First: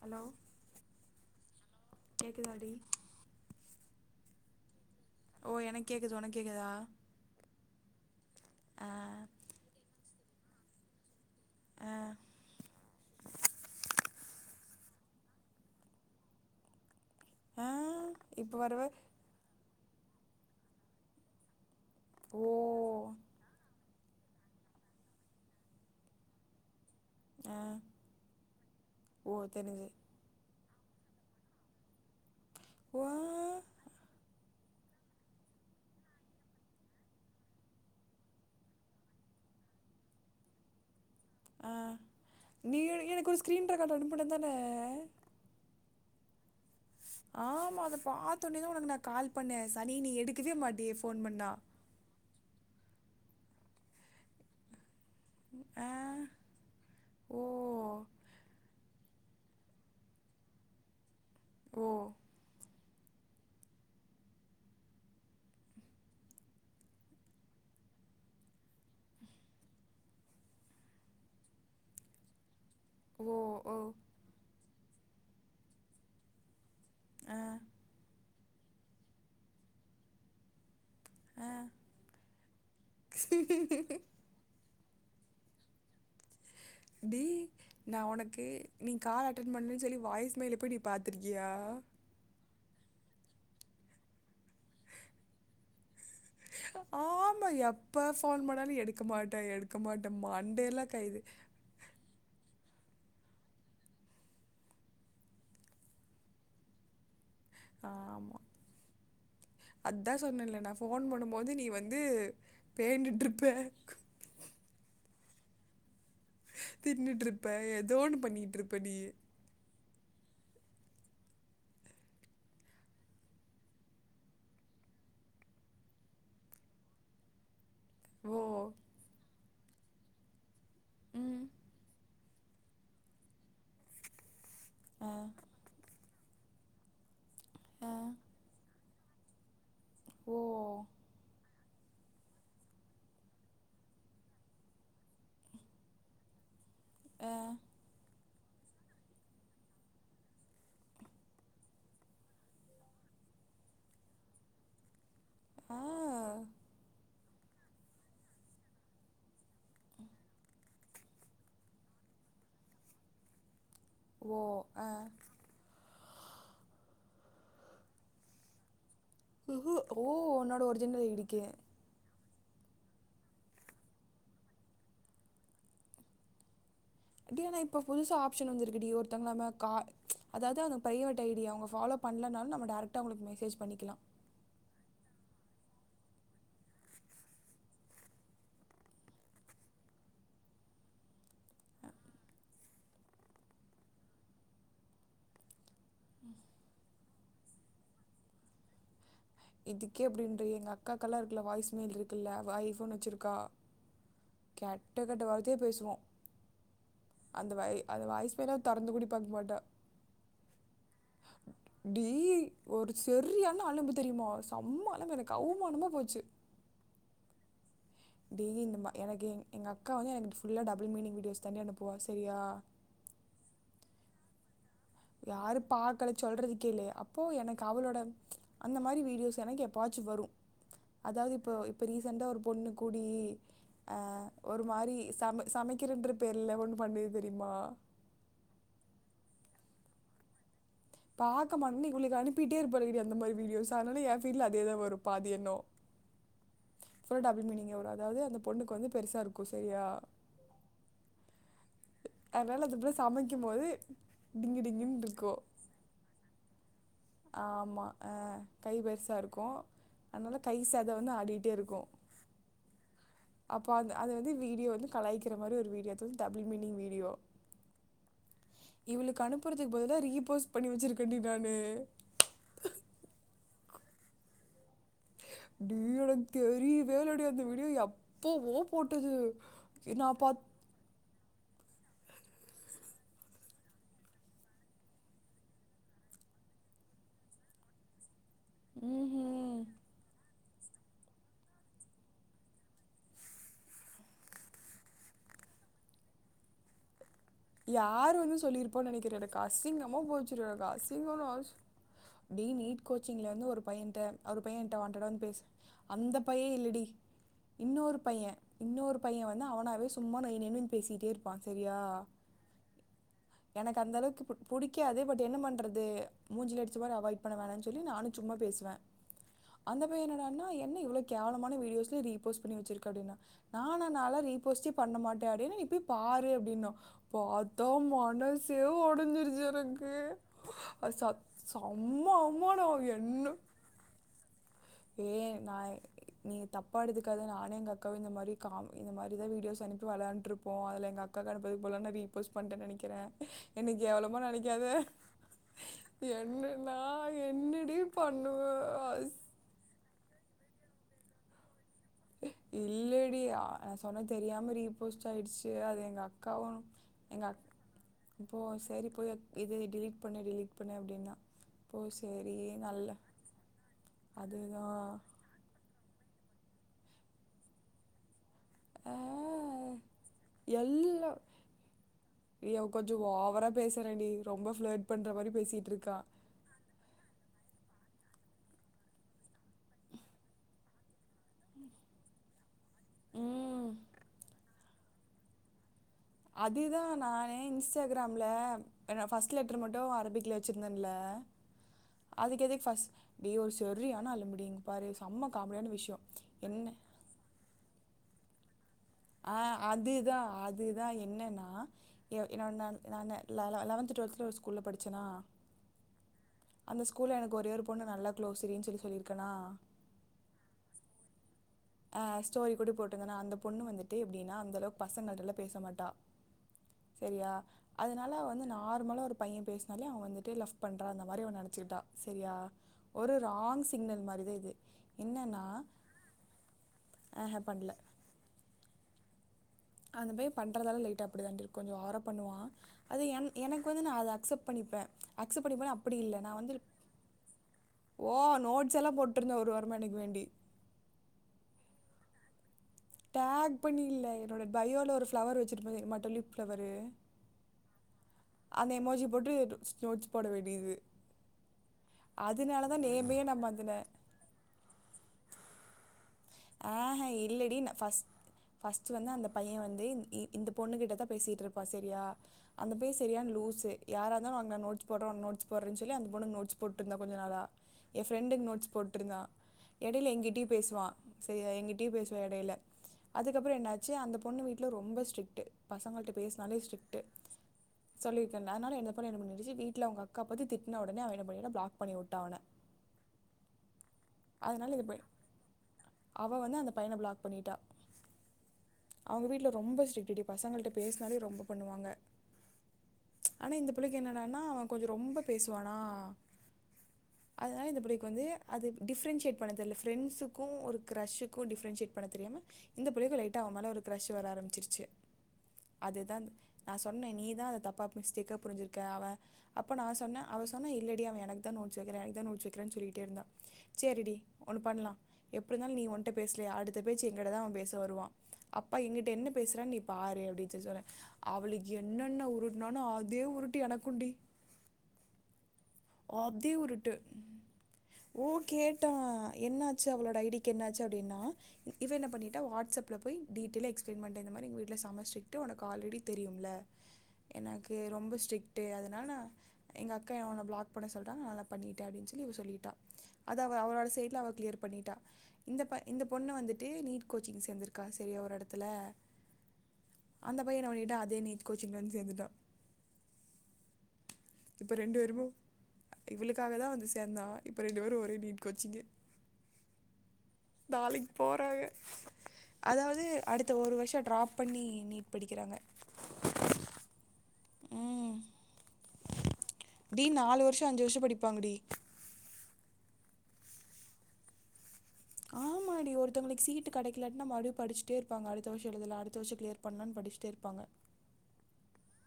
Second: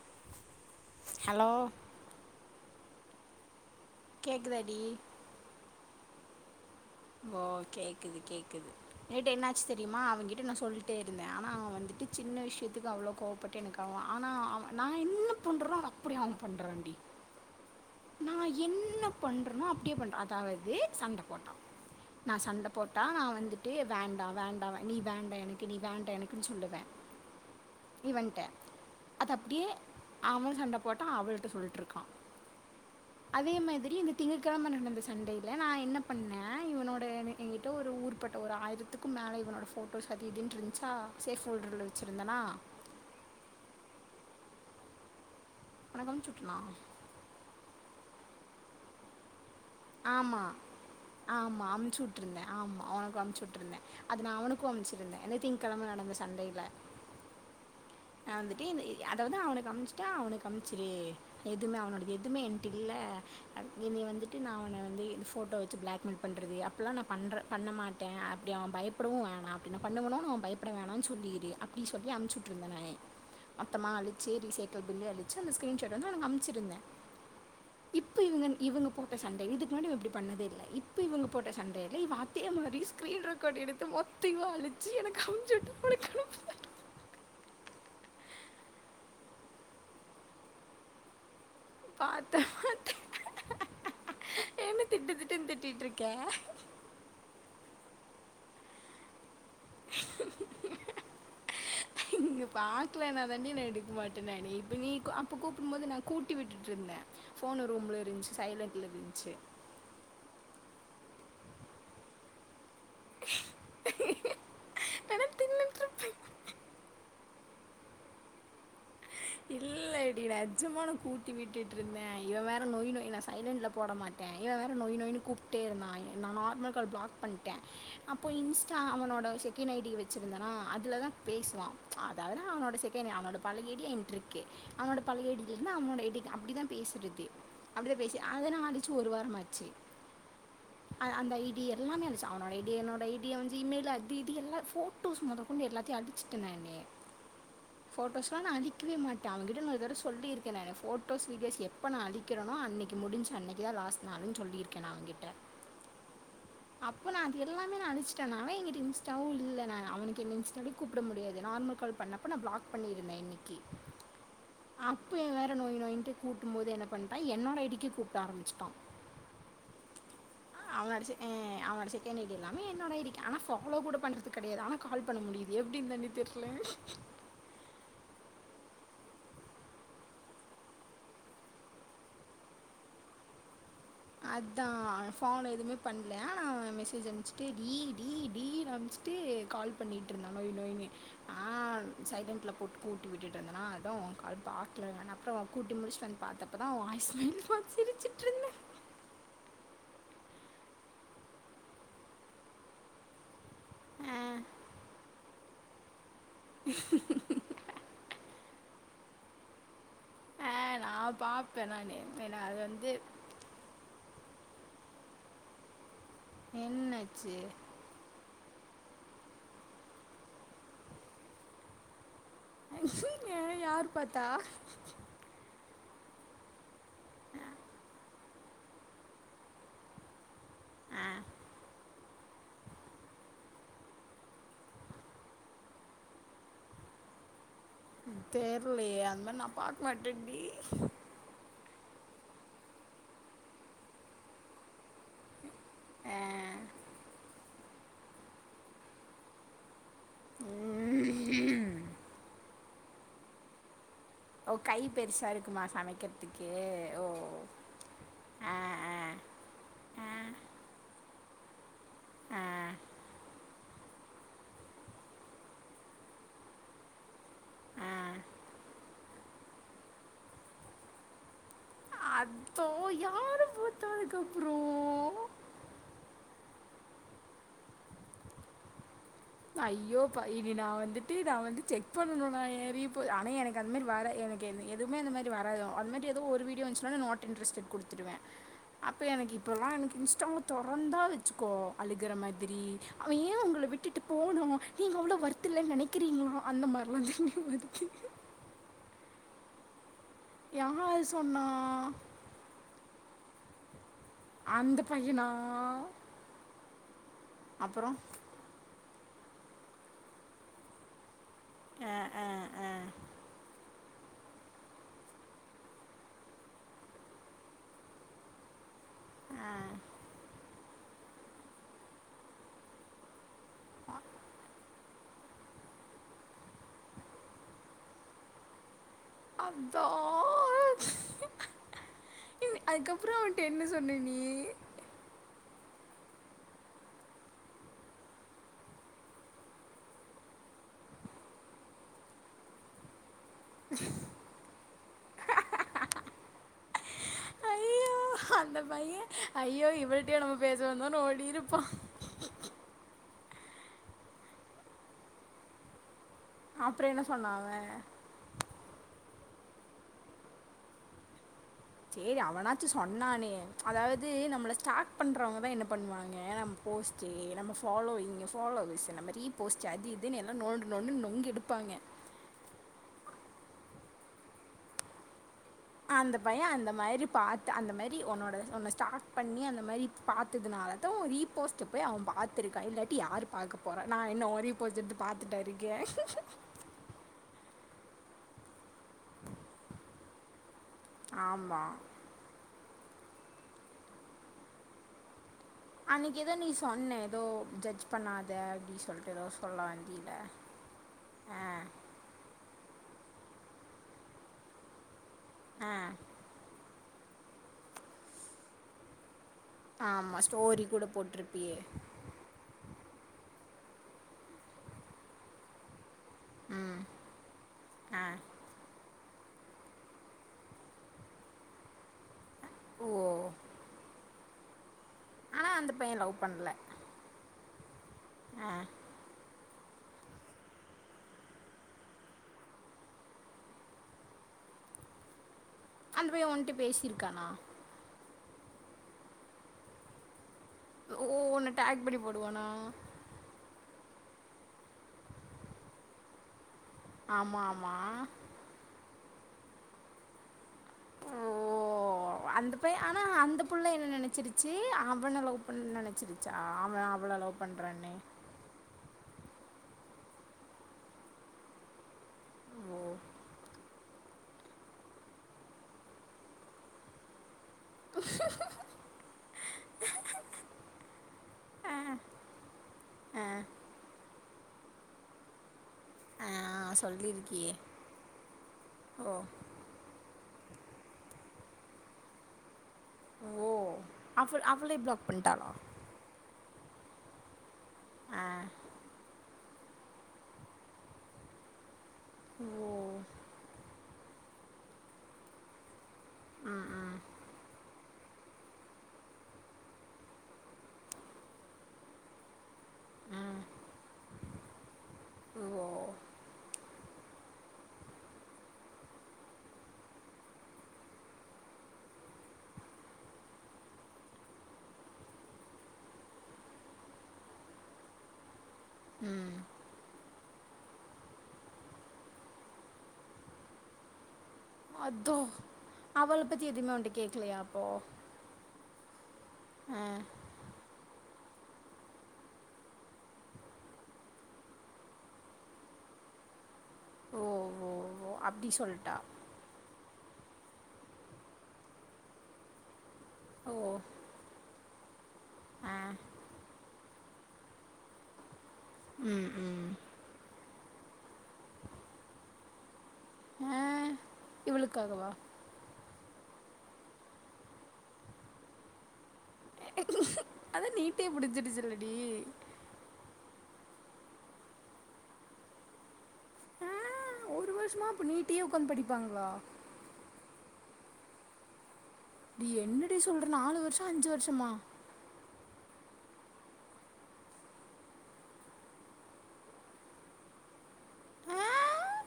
Hello hello கேக்குதாடி கேக்குதாடி ஓ எனக்கு கேக்குது உனக்கு கேக்குதா ஓ கேக்குது கேக்குது ஆ நைட்டு என்னாச்சு தெரியுமா அவன்கிட்ட நா சொல்லிட்டே இருந்தே ஆனா அவ ஆ வந்துட்டு சின்ன விஷயத்துக்கு அவ்ளோ கோவப்பட்டு எனக்கு அவே ஆனா அவ நா என்ன பண்றனோ அத அப்டியே அவே பண்றாண்டி ஆ நா இப்போ வரவ என்ன பண்றனோ அப்டியே பண்றா அதாவது சண்ட போட்டா நா ஓ சண்ட போட்டா நா வந்துட்டு வேண்டா வேண்டா நீ வேண்டா எனக்கு நீ வேண்டா எனக்குன்னு சொல்லுவே ஆ இவன்ட்ட அத ஓ அப்டியே தெரிஞ்சு அவே சண்ட போட்டா அவள்ட்ட சொல்ட்ருக்கா ஓ அதே மாதிரி இந்த திங்கக் கெழம நடந்த சண்டையில நா என்ன பண்ணே இவனோட என்கிட்ட ஒரு ஊர்பட்ட ஒரு ஆயிரத்துக்கு மேலே இவனோட ஃபோட்டோஸ் அது இதுனு இருந்துச்சா சேஃப் ஃபோல்டர்ல வச்சுருந்தனா நீயே எனக்கு ஒரு ஸ்க்ரீன் ரெக்கார்டு அனுப்பன தான ஒனக்கு அமுச்சுட்டனா ஆமா அத பாத்தோன்னயே தா உனக்கு நா கால் பண்ணே சனியனே எடுக்கவே மாட்டியே ஃபோன் பண்ணா விட்ருந்தே ஆமா ஒனுக்கு அமிச்சு விட்டுருந்தே அத நா அவனுக்கு அமுச்சுருந்தே ஏன்னா திங்க ஆ கெழம நடந்த சண்டைல ஓ நா வந்துட்டு இந்த இ அதாவது அவனுக்கு அம்ச்சுட்டு அவனுக்கு அம்ச்சுரு எதுமே ஓ அவனோடது எதுமே என் டில்ல அட் இனி வந்துட்டு நா அவன வந்து இந்த போட்டோ வச்சு பிளாக்மெயில் பண்றது அப்பில்லா நா பண்ற பண்ண மாட் டே அப்டி அவ பயப்படவு வேணா அப்பிடி நா பண்ணுவோணுனு அவ பயப்பட வேணானு சொல்லிரு அப்டி சொல்லி அம்ச்சுட்டுருந்தே நானு ஓ ஓ மொத்தமா அழிச்சு ரீசைக்கிள் பில்லு அழிச்சு அந்த ஸ்க்ரீன்ஷாட் வந்து அவனுக்கு நா அம்ச்சுருந்தே ஆ இப் இப்ப இவுங்கன் இவுங்க போட்ட சன்டே இதுக்கு முன்னாடி இவே இப்டி பண்ணதே இல்ல இப் இப்ப இவுங்க ஆ போட்ட சன்டேல இவ அதே மாரி ஸ்கரீன் ரெக்கார்ட் எடுத்து மொத் தியு அழிச்சு எனக்கு அம்ச்சுட்டுவுட்டு உனக்கு அனுப் டி நா ஒனக்கு நீ கால் அட்டென் பண்ணலணு சொல்லி வாய்ஸ் மேல போய் நீ பாத்துருக்கியா பாத்தே என்ன திட்டுத்திட்டுன்னு திட்டிட்டு ருக்கே ஆமா எப்ப ஃபோன் பண்ணாலு எடுக்க மாட்டே எடுக்க மாட்டேம்பா மண்டேல்லா கைது [unintelligible] இங்கே பாக்கலே நா தாண்டி நா எடுக்க மாட்டே நானு இப்ப நீ அப்போ கூப்டு போது நா கூட்டி விட்டுட்டு ருந்தே ஃபோனு ரூம்ல இருந்துச்சு சைலண்ட்ல இருந்துச்சி அதா சொன்னேன்ல நா ஃபோன் பண்ணுபோது நீ வந்து பேண்ட்டு இருப்ப இல்லன தின்னுட்டு இருப்பே தின்னுட்டு இருப்ப எதோ ஒன்னு பண்ணிட்டு இருப்ப நீ இல்லடி நெஜமா நா கூட்டி விட்டுட்டு ருந்தே இவ வேற நொய் நொய் நா சைலண்டல போட மாட் டே இவே வேற நொய் நொய் ன்னு கூப்ட்டே இருந்தா எ நா நார்மல் கால் பிளாக் பண்ணிட் டே அப்போ ஓ இன்ஸ்டா அவனோட செகண்ட் ஐ டி வச்சிருந்தனா அதுல தா ம் பேசுவா அதனா அவனோட செகண்ட் ஐ டி அவனோட பழய ஐ டி ய என் ட்டிருக்கே அவனோட ஆ பழய ஐ டி இல்லனா அவனோட ஐ டி அப்டித்தா பேசுறது ஆ அப்டிதா பேசி அதனா அடிச் சு ஒரு வாரமாச்சு ஓ ஆ அந்த ஐ டி டி எல்லாமே அழிச்சு அவனோட ஐ டி என்னோட ஐ டி ய அவே ஜீ மெயில் அது இது எல்லா போட்டோஸ் மொத கொண்டு எல்லாத்தையு அழிச்சிட்டே நானே அ ஃபஸ்ட்டு ஒன் அழி இருக்கவே மாட்டே அவேங்கிட்ட நா ஒரு தடவ சொல்லிருக்கே நானு போட்டோஸ் வீடியோஸ் எப்ப நா எப்ப நா அழிக்கிறேனோ அன்னைக்கி முடிஞ்சு அன்னைக்கி தா லாஸ்ட் னாலு சொல்லிருக்கே நா அவகிட்ட ஆ அப் இப்ப நா அங் எல்லாமே நா அழிச்சிட்டே நா அதா என்கிட்ட இன்ஸாடவு இல்ல நானு அவனுக்கு என்ன இன்ஸ்டாலயு கூப்ட முடியாது நார்மல் கால் பண்ணப் இப்ப நா பிளாக் பண்ணிருந்தே இன்னைக்கி ஓ ஆ அப்பயு வேற நொய் நொயின்ட்டு கூட்டு போது என்ன பண்ட்டா என்னோட ஐ டி க்கு கூப்ட ஆரம்பிச்சுட்டா உஹு, ஓ உன்னோட அவன ஒரிஜினல் அடிச்சு ஹ ஐடிக்கு அவன அடிச்ச எனக் எல்லாமே என்னோட ஐ டி க்கு ஆனா ஃபாலோ கூட பண்றது கெடையாது ஆனா கால் பண்ண முடியுது எப்டின்னு தானே தெர்ல டி ஆனா இப்ப புதுசா ஆப்ஷன் வந்துருக்குடி ஒருத்தவங்கால நம்ம கா அதாவது அவுங்க பிரைவேட் ஐ டி ய அவுங்க ஃபாலோ பண்ணலனாலு நம்ம டேரெக்டாக அவுங்களுக்கு மெசேஜ் பண்ணிக்கலா அதா அவ ஃபோனு எதுமே பண்ணல ஆனா அவே மெசேஜ் அனுப்புச்சுட்டு டீ டீ டீ னு அனுப்புச்சு ட்டு கால் பண்ணிட்டு ருந்தா நொய் நொய்னு நா சைலண்ட்ல போட்டு கூட்டி விட்டுட்டு ருந்தேன்னா அதா ஓ கால் பாக்கலங்க அப்பறோ கூட்டி முடிச்சுட்டு வந்து பாத்தே அப்பதா ஓ வாய்ஸ் மெயில் பாத்து சிரிச்சுட்டு ருந்தே இதுக்கே அப்படின்றேயே எங்க அக்காக்கெல்லா இருக்குல வாய்ஸ் மெயில் இருக்குல்ல அவ ஐஃபோன் வச்சிருக்கா ஆ, கெட்ட கெட்ட வார்த்தையே பேசுவோ அந்த வை அந்த வாய்ஸ்சு மெயில தொறந்து கூடி பாக்க மாட்டா ஹ நா பா டி ஒரு செரியான அலும்பு தெரியுமா செம்ம அலம்பு எனக்கு அவுமானமா போச்சு என்னாச்சு டெய்லி இந்த மா எனக்கு எ எங்க அக்கா வந்து எனக்கு ஃபுல்லா டபுள் மினிங் வீடியோஸ் தாண்டி அனுப்புவா சரியா யாரு பாத்தா யாரு பார்க்கல சொல்றதுக்கே இல்லையே அப்போ எனக்கு அவலோட அந்த மாதிரி வீடியோஸ் எனக்கு எப்பாச்சு வரு ஆ அதாவது இப்ப இப்ப ரீசண்ட்டா ஒரு பொண்ணு கூடி ஆ ஒரு மாறி சமை சமைக்கிறன்ற பேர்ல ஒன்னு பண்ணது தெரியுமா தெரிலயே அந்த மாதிரி நா பாக்க மாட்டேன்டி பார்க்க மாட்டேன்னு இவளுக அனுப்பிட்டே இருப்பாலுங்கடி அந்த மாதிரி வீடியோஸ் அதனால ஏ ஃபீல்டுல்ல அதே தா வரும் பாதி என்னு அ பூரா டபுள் மீனிங்கே வரு அதாவது அந்த பொண்ணுக்கு வந்து பெருசாக இருக்கு சரியா ம் ம் அதனால அந்த புள்ள சமைக்கு போது அவ டிங்கு கை டிங்குன்னு பெருசா இருக்கும் இருக்குமா சமைக்கிறதுக்கு ஓ ஆமா அ ஆ கை ஆ பெருசாக இருக்கு அதனால கை சத வந்து ஆடிகிட்டே இருக்கு அ அப்போ அந்த அது வந்து வீடியோ வந்து கலங்கிற மாதிரி ஒரு வீடியோ அது வந்து டபுள் மினிங் வீடியோ ஆ இவுளுக்கு அனுப்பறதுக்கு பதிலா ரீபோஸ் பண்ணி வச்சுருக்கேன் டி நானு அத்தோ யார் பார்த்தா அதுக்கப்றோ டி எனக்கு தெரியவே இல்லடி அந்த வீடியோ எப்போவோ போட்டது ஐயோ நான் பைவ் பாத் இனி நா வந்து டி நா வந்து செக் பண்ணணு நாயே ரீப்போ ஆனா எனக்கு அந்த மாதிரி வரா எனக்கு என எதுமே அந்த மாதிரி வரா அந்த மாதிரி எதும் ஒரு வீட் டியோ வந்துச்சுனாலு நாட் இன்டரெஸ்டட் குடுத்துடுவே அப்ப எனக்கு ம்ஹ்ம். அப்பறமா எனக்கு இன்ஸ்டாவ தொறந்தா வச்சுக்கோ அழுகிற மாதிரி அவன் ஏ உங்கள விட்டுட்டு போனு நீங்க அவ்ளோ ஒர்த்து இல்லன்னு நினைக்கிறீங்களோ அந்த மாறிலா நீங்க யாரு வந்து சொல்லிருப்போன்னு நினைக்கிறே எனக்கு அசிங்கமா போச்சுரு எனக்கு யாரு அசிங்கோனா சொன்னா அப்டி நீட் கோச்சிங்கில இருந்து ஒரு பையன்ட்ட அவரு பைய ஏன்ட்ட அந்த வாண்டடா வந்து பையனா பேச அந்த பைய இல்லடி அப்புறோ இன்னொரு பைய இன்னொரு பைய வந்து அவனாவே சும்மா நைநைனு பேசிட்டே இருப்பா சரியா அ அ எனக்கு அந்த அளவுக்கு புடிக்காது பட் என்ன பண்றது மூஞ்சுல அடிச்ச மாதிரி அவாய்ட் பண்ண வேணான்னு சொல்லி நானு சும்மா பேசுவே ஆ அந்த பைய என்னடான்னா என்ன இவ்ளோ கேவலமான வீடியோஸ்ஸ ரீபோஸ்ட் பண்ணி வச்சிருக்க அப்டின்னா நா லா நா லா ரீபோஸ்ட்டே பண்ண மாட்டே அப்டின்னு நீ போய் பாரு அப்படின்னா பார்த்தா ம மனசே ஓடஞ்சிரு அதா சிருக்கு ச செம்ம அவ்மானோ அதுக்கப்புறோ என்ன அவன்ட்ட என்ன சொன்ன நீ ஏ நாய் நீங்க தப்பா எடுத்துக்காத நானே எங்க அக்காவு இந்த மாதிரி கா இந்த மாதிரிதா வீடியோஸ் அனுப்பி விளையாண்ட்டு இருப்போ அதுல எங் அக் அக்கா தா அனுப்புது போலன்ட்டு ரீபோஸ் பண்ட்டேன்னு நெனக்கிறே என்ன கேவலமா நினைக்காத என்ன நாய் ஐயோ அந்த பைய ஐயோ இவள்ட்டயா நம்ம பேச வந்தோன்னு ஓடிருப்பா இல்லடி நா சொன்ன தெரியாம ரீப் போஸ்ட் ஆயிடுச்சு அது எங்க அக் அக்காவும் அப்புறோ என்ன எங் சொன்னா அக் அவ போ சரி போய் அது இதை டெலிட் பண்ணு டெலிட் பண்ணு அப்டின்னா சேரி அவனாச்சு சொன்னானே அதாவது நம்மள ஸ்டார்ட் அதுதான் பண்ணுறவங்க தா என்ன பண்ணுவாங்க நம்ம போஸ்ட்டு நம்ம ஃபாலோயிங்கு ஃபாலோ ஆ, நம்ம ரீ போஸ்ட்டு அது இதுன்னு எல்லா நோன்டு நோன்டுனு நொங்கு எடுப்பாங்க ஐயோ அவ கொஞ்ச ஓவரா பேசுறேண்டி ரொம்ப ஃப்ளட் பண்ற மாரி பேசிட்டு இருக்கா பைய அந்த மாரி பாத்து அந்த மாரி உன்னோட உன்ன ஸ்டார்ட் பண்ணி அந்த மாரி பாத்ததுனால தா உன்ன ரீபோஸ்ட் ட்டு போய் அவன் பாத்துருக்கான் இல்லாட்டி யார் பாக்க ம் போறா நான் என்ன ஓ ரிப்போர்ட எடுத்து பாத்துட்டா இருக்கே அதுதா நா என் இன்ஸ்டாகிராம்ல ஃபர்ஸ்ட் லெட்டர் மட்டு அரபிக்ல வெச்சிருந்தன்ல ஆமா அதுக்கு எதுக்கு ஃபஸ்ட் ஏ ஒரு சரியான ஆளுடி இப்ப பாரு செம்ம காமெடியான விஷயம் அன்னைக்கு எதோ நீ என்ன சொன்ன எதோ ஜட்ஜ் பண்ணாத அப்டி சொல் அ அதுதா அதுதா ஆ என்னன்னா யோ நா நா நான் ல லவன்த்து டுவல்த்தில ஒரு ஸ்கூல்ல படிச்சேன்னா ஆ அந்த ஸ்கூல்ல எனக்கு ஒரே ஒரு பொண்ணு நல்லா க்ளோஸ்ன்னு சொல்லி சொல்லிருக்கேனா ஆமா ஸ்டோரி கூட போட்டிருப்பியே ஆ ஸ்டோரி கூட போட்ருந்தன்னா அந்த பொண்ணு வந்துட்டு எப்படின்னா அந்த அளவுக்கு பசங்கள்ட்டலாம் பேச மாட்டா ம் செரியா ஆ அதனால அவ வந்து நார்மலா ஒரு பைய பேச னாலே அவன் வந்துட்டு லவ் பண்றான் அந்த மாரி அவ நினச்சிட்டா சரியா ஓ ஒரு ராங் சிக்னல் மாரிதா இது என்னன்னா அப்பைய லவ் பண்ல ஆஹ பண்ல ஆ அந்த மாரி பண்றதால [inaudible] இருக்கும் கொஞ்ச ஓவர பண்ணுவா அது எனக் எனக்கு வந்து நா அத அக்சப்ட் பண்ணிப்பே அக்சப்ட் பண்ணிப்பேனா அப்படி அந்த இல்ல பைய நான் உன்ட்ட வந்து பேசிருக்கானா ஓ நோட்ஸ் எல்லா போட்டிருந்தே ஒரு [unintelligible] வேண்டி ஓ உன்ன டேக் பண்ணி போடுவானா டேக் பண்ணி இல்ல என்னோட பயோவில ஒரு ஃப்ளவர் வச்சுருப்பேல மட்டலிப் ஃப்ளவர்ரு ஆமா ஆமா அந்த எமோஜி போட்டு ஸ் நோட்ஸ் போட வேண்டியது ஓ அந்த அதனால பைய தான் ஆனா நேமையே அந்த நான் புள்ள மாற்றினேன் என்ன நினைச்சிருச் ச்சு அவன லவ் பண்ண நினைச்சிருச்சா அவ அவள லவ் பண்றானு ஃபர்ஸ்ட்டு வந்து அந்த பைய வந்து இ இந்த பொண்ணு கிட்ட தா பேசிகிட்டு இருப்பான் சரியா அந்த ஓ பய சரியான லூஸு யார இருந்தாலு அங்க நோட்ஸ் போட்றே நோட்ஸ் போட்றேன் சொல்லி அந்த பொண்ணுக்கு நோட்ஸ் போட்டிருந்தா கொஞ்ச நாளா என் ஃப்ரெண்டுக்கு நோட்ஸ் போட்டிருந்தா இடையில எங்கிட்டயு பேசுவான் செரியா ஆ எங்கிட்டயும் பேசுவா இடையில ஆ அதுக்கப்புற என்னாச்சு அந்த பொண்ணு வீட்ல ரொம்ப ஸ்ட்ரிக்ட்டு பசங்கள்ட்ட ஆ பேசினாலே ஸ்ட்ரிக்ட்டு சொல்லிருக்கியே சொல்லியிருக்கேன்ல அதனால இந்த பொண்ணு ஓ என்ன பண்ணிச்சு வீட்ல அவுங்க அக் காப்பத்தி திட்டுன உடனே அவ என்ன பண்ணிட்டா பிளாக் பண்ணி உட்டா அவன ஓ அவள் அவளே அதனால இந்த பை பிளாக் பண்ணிட்டாளா அவ வந்து அந்த பையன பிளாக் பண்ணிட்டா ஆ அவுங்க வீட்ல ரொம்ப ஸ்ரிக்ட்டு டி பசங்கள்ட்ட பேசினாலே ரொம்ப பண்ணுவாங்க ஓ ஆனா இந்த பிள்ளைக்கு என்னடானா அவன் கொஞ்ச ரொம்ப பேசுவானா அ அ அதனால இந்த பிள்ளைக்கு வந்து அது டிஃப்ரன்ஷியேட் பண்ண தெரியல ஃப்ரெண்ட்ஸு க்கு ஒரு கிரஷுக்கு டிஃப்ரன்ஷியேட் பண்ண தெரியாம இந்த பிள்ளைக்கு லைட்ட அவன் மேல ஒரு கிரஷ் வர ஆரம்பிச்சிருச்சு ஓ அதுதா நா சொன்னே நீதா அத தப்பா மிஸ்டேக்கா புரிஞ்சிருக்க அவன் அப்போ நா சொன்ன அவ சொன்னா இல்லடி அவ எனக்குதா நோட்சு வக்கிறா எனக்கு தா நோட்சு வக்கிறானு சொல்லிகிட்டே இருந்தா சேரி டி ஒன்னு பண்லா எப்டி இருந்தாலு நீ ஒன்ட்ட பேசலயா அடுத்த பேச்சு எங்கிட்ட தா அவ பேச வருவா அப்பா என்கிட்ட என்ன ம் பேசுறான்னு நீ பாரு அப்டின் சொல்லி சொன்ன அவளுக்கு என்னென்ன உருட்னானோ அதே உருட்டு எனக்குண்டி அதா அவளப் பத்தி அதே எதுவுமே உன்ட்ட உருட்டு கேக்கலயா அப்போ ஓ கேட்டா என்ன ஆ ஆச்சு அவளோட ஐ டிக்கு என்ன ஆச்சு அப்டின்னா இவ என்ன பண்ணிட்டா வாட்ஸ்அப்ல போய் டீடெயில்லா எக்ஸ்ப்லைன் பண்ட்டா இந்த மாரி எங்க வீட்ல செம ஸ்ட்ரிக்ட்டு உனக்கு ஆல்ரெடி தெரியும்ல ஓ ஓ எனக்கு ஓ ரொம்ப அப்டி ஸ்ட்ரிக்ட்டு சொல்ட்டா அதனால நா எங்க அக்கா ஏ உன்ன பிளாக் க் பண்ண சொல்டாங்க அதனால பண்ணிட்ட அப்டின் சொல்லி இவ சொல்லிட்டா அத அவ ஓ அவளோட சைட்ல அவ க்ளியர் பண்ணிட்டா இந்த ஆ ப இந்த பொண்ண வந்துட்டு நீட் கோச்சிங் சேந்துருக்கா செரியா ஒரு எடத்துல ம் ம் அந்த பைய என்ன பண்ணிட்டா அதே நீ்ட் கோச்சிங்லே வந்து சேந்துட்டா அ இப்ப ரெண்டு பேருமு இவுளுக்காக தா வந்து சேந்தா இப்ப ரெண்டு பேரு ஒரே நீட் கோச்சிங்கு அதான் நீட்டே நாளைக்கி போறாங்க பிடிச்சிருச்சுல்லடி அதாவ்து அடுத்த ஒரு வருஷோ ட்ராப் பண்ணி நீட் படிக்கிறாங்க ஆ, ஒரு வருஷமா அப்ப ம் நீட்டயே உக்காந்து படிப்பாங்ளா டி நாலு வருஷோ அஞ்சு வருஷோ படிப்பாங்க டி டி என்னடி சொல்ற நாலு வருஷோ அஞ்சு வருஷமா ஒருத்தவுங்களுக்கு சீட்டு கடைக்கிலன்டா மறுபடியு படிச்சுட்டே இருப்பாங்க அடுத்த வருஷோ எழுதலா அடுத்த வருஷோ கிளியர் பண்லான்னு படிச்சுட்டே இருப்பாங்க அ ஆ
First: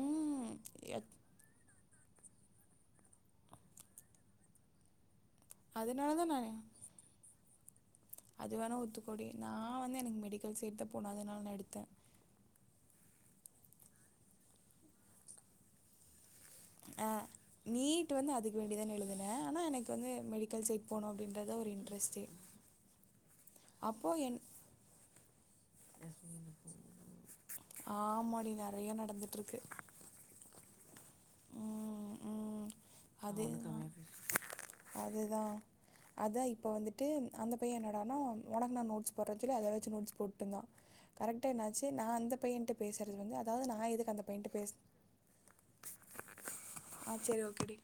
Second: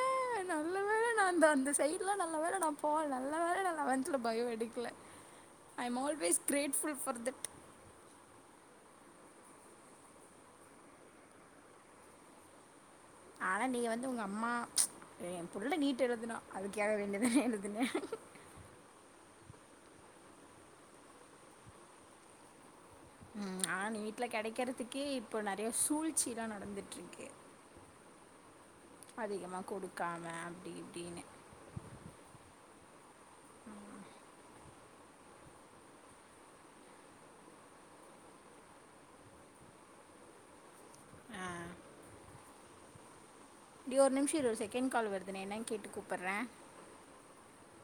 ம் எத் நா அந்த அந்த சைட்லா நல்ல வேல நா போல நல்ல வேல நா லெவந்த்ல பயோ எடுக்ல ஐ அம் அதனால தான் ஆல்வேஸ் நான் கிரேட்ஃபுல் ஃபார் தட் அது வேணா ஒத்துக்கோடி நா வந்து எனக்கு மெடிக்கல் சைட் தா போனு அதனால நா எடுத்த ஆனா நீ வந்து உங்க அம்மா எ புள்ள நீட்டு எழுதுனா அதுக்காக வேண்டி தா எழுதுன வேண்டிதா எழுதுன ஆனா எனக்கு வந்து மெடிக்கல் சைட் போனோ அப்டின்றதா ஒரு இன்டரஸ்ட்டே ம் ஆனா நீட்ல கெடைக்கறத்துக்கே இப்போ நறைய சூழ்ச்சில்லா நடந்துட்டுருக்கு ஆமா டி நறைய நடந்துட்ருக்கு அதிகமாக கொடுக்காம அப்டி இப்டின்னு ம் ம் அதே தா அதுதா அதா இப்போ வந்துட்டு அந்த பைய என்னடானா உனக்கு நா நோட்ஸ் போட்ற சொல்லி அத வெச்சு நோட்ஸ் போட்டுந்தா ஆ கரெக்ட்டா என்னாச்சு நா அந்த பையன்ட்ட பேசறது வந்து அதாவ்து நா டி ஒரு எதுக்கு அந்த நிமிஷோ இரு பையன்ட்ட ஒரு பேச செகண்ட் கால் வருது நா என்னன் கேட்டு கூப்பற அ செரி ஓகே டி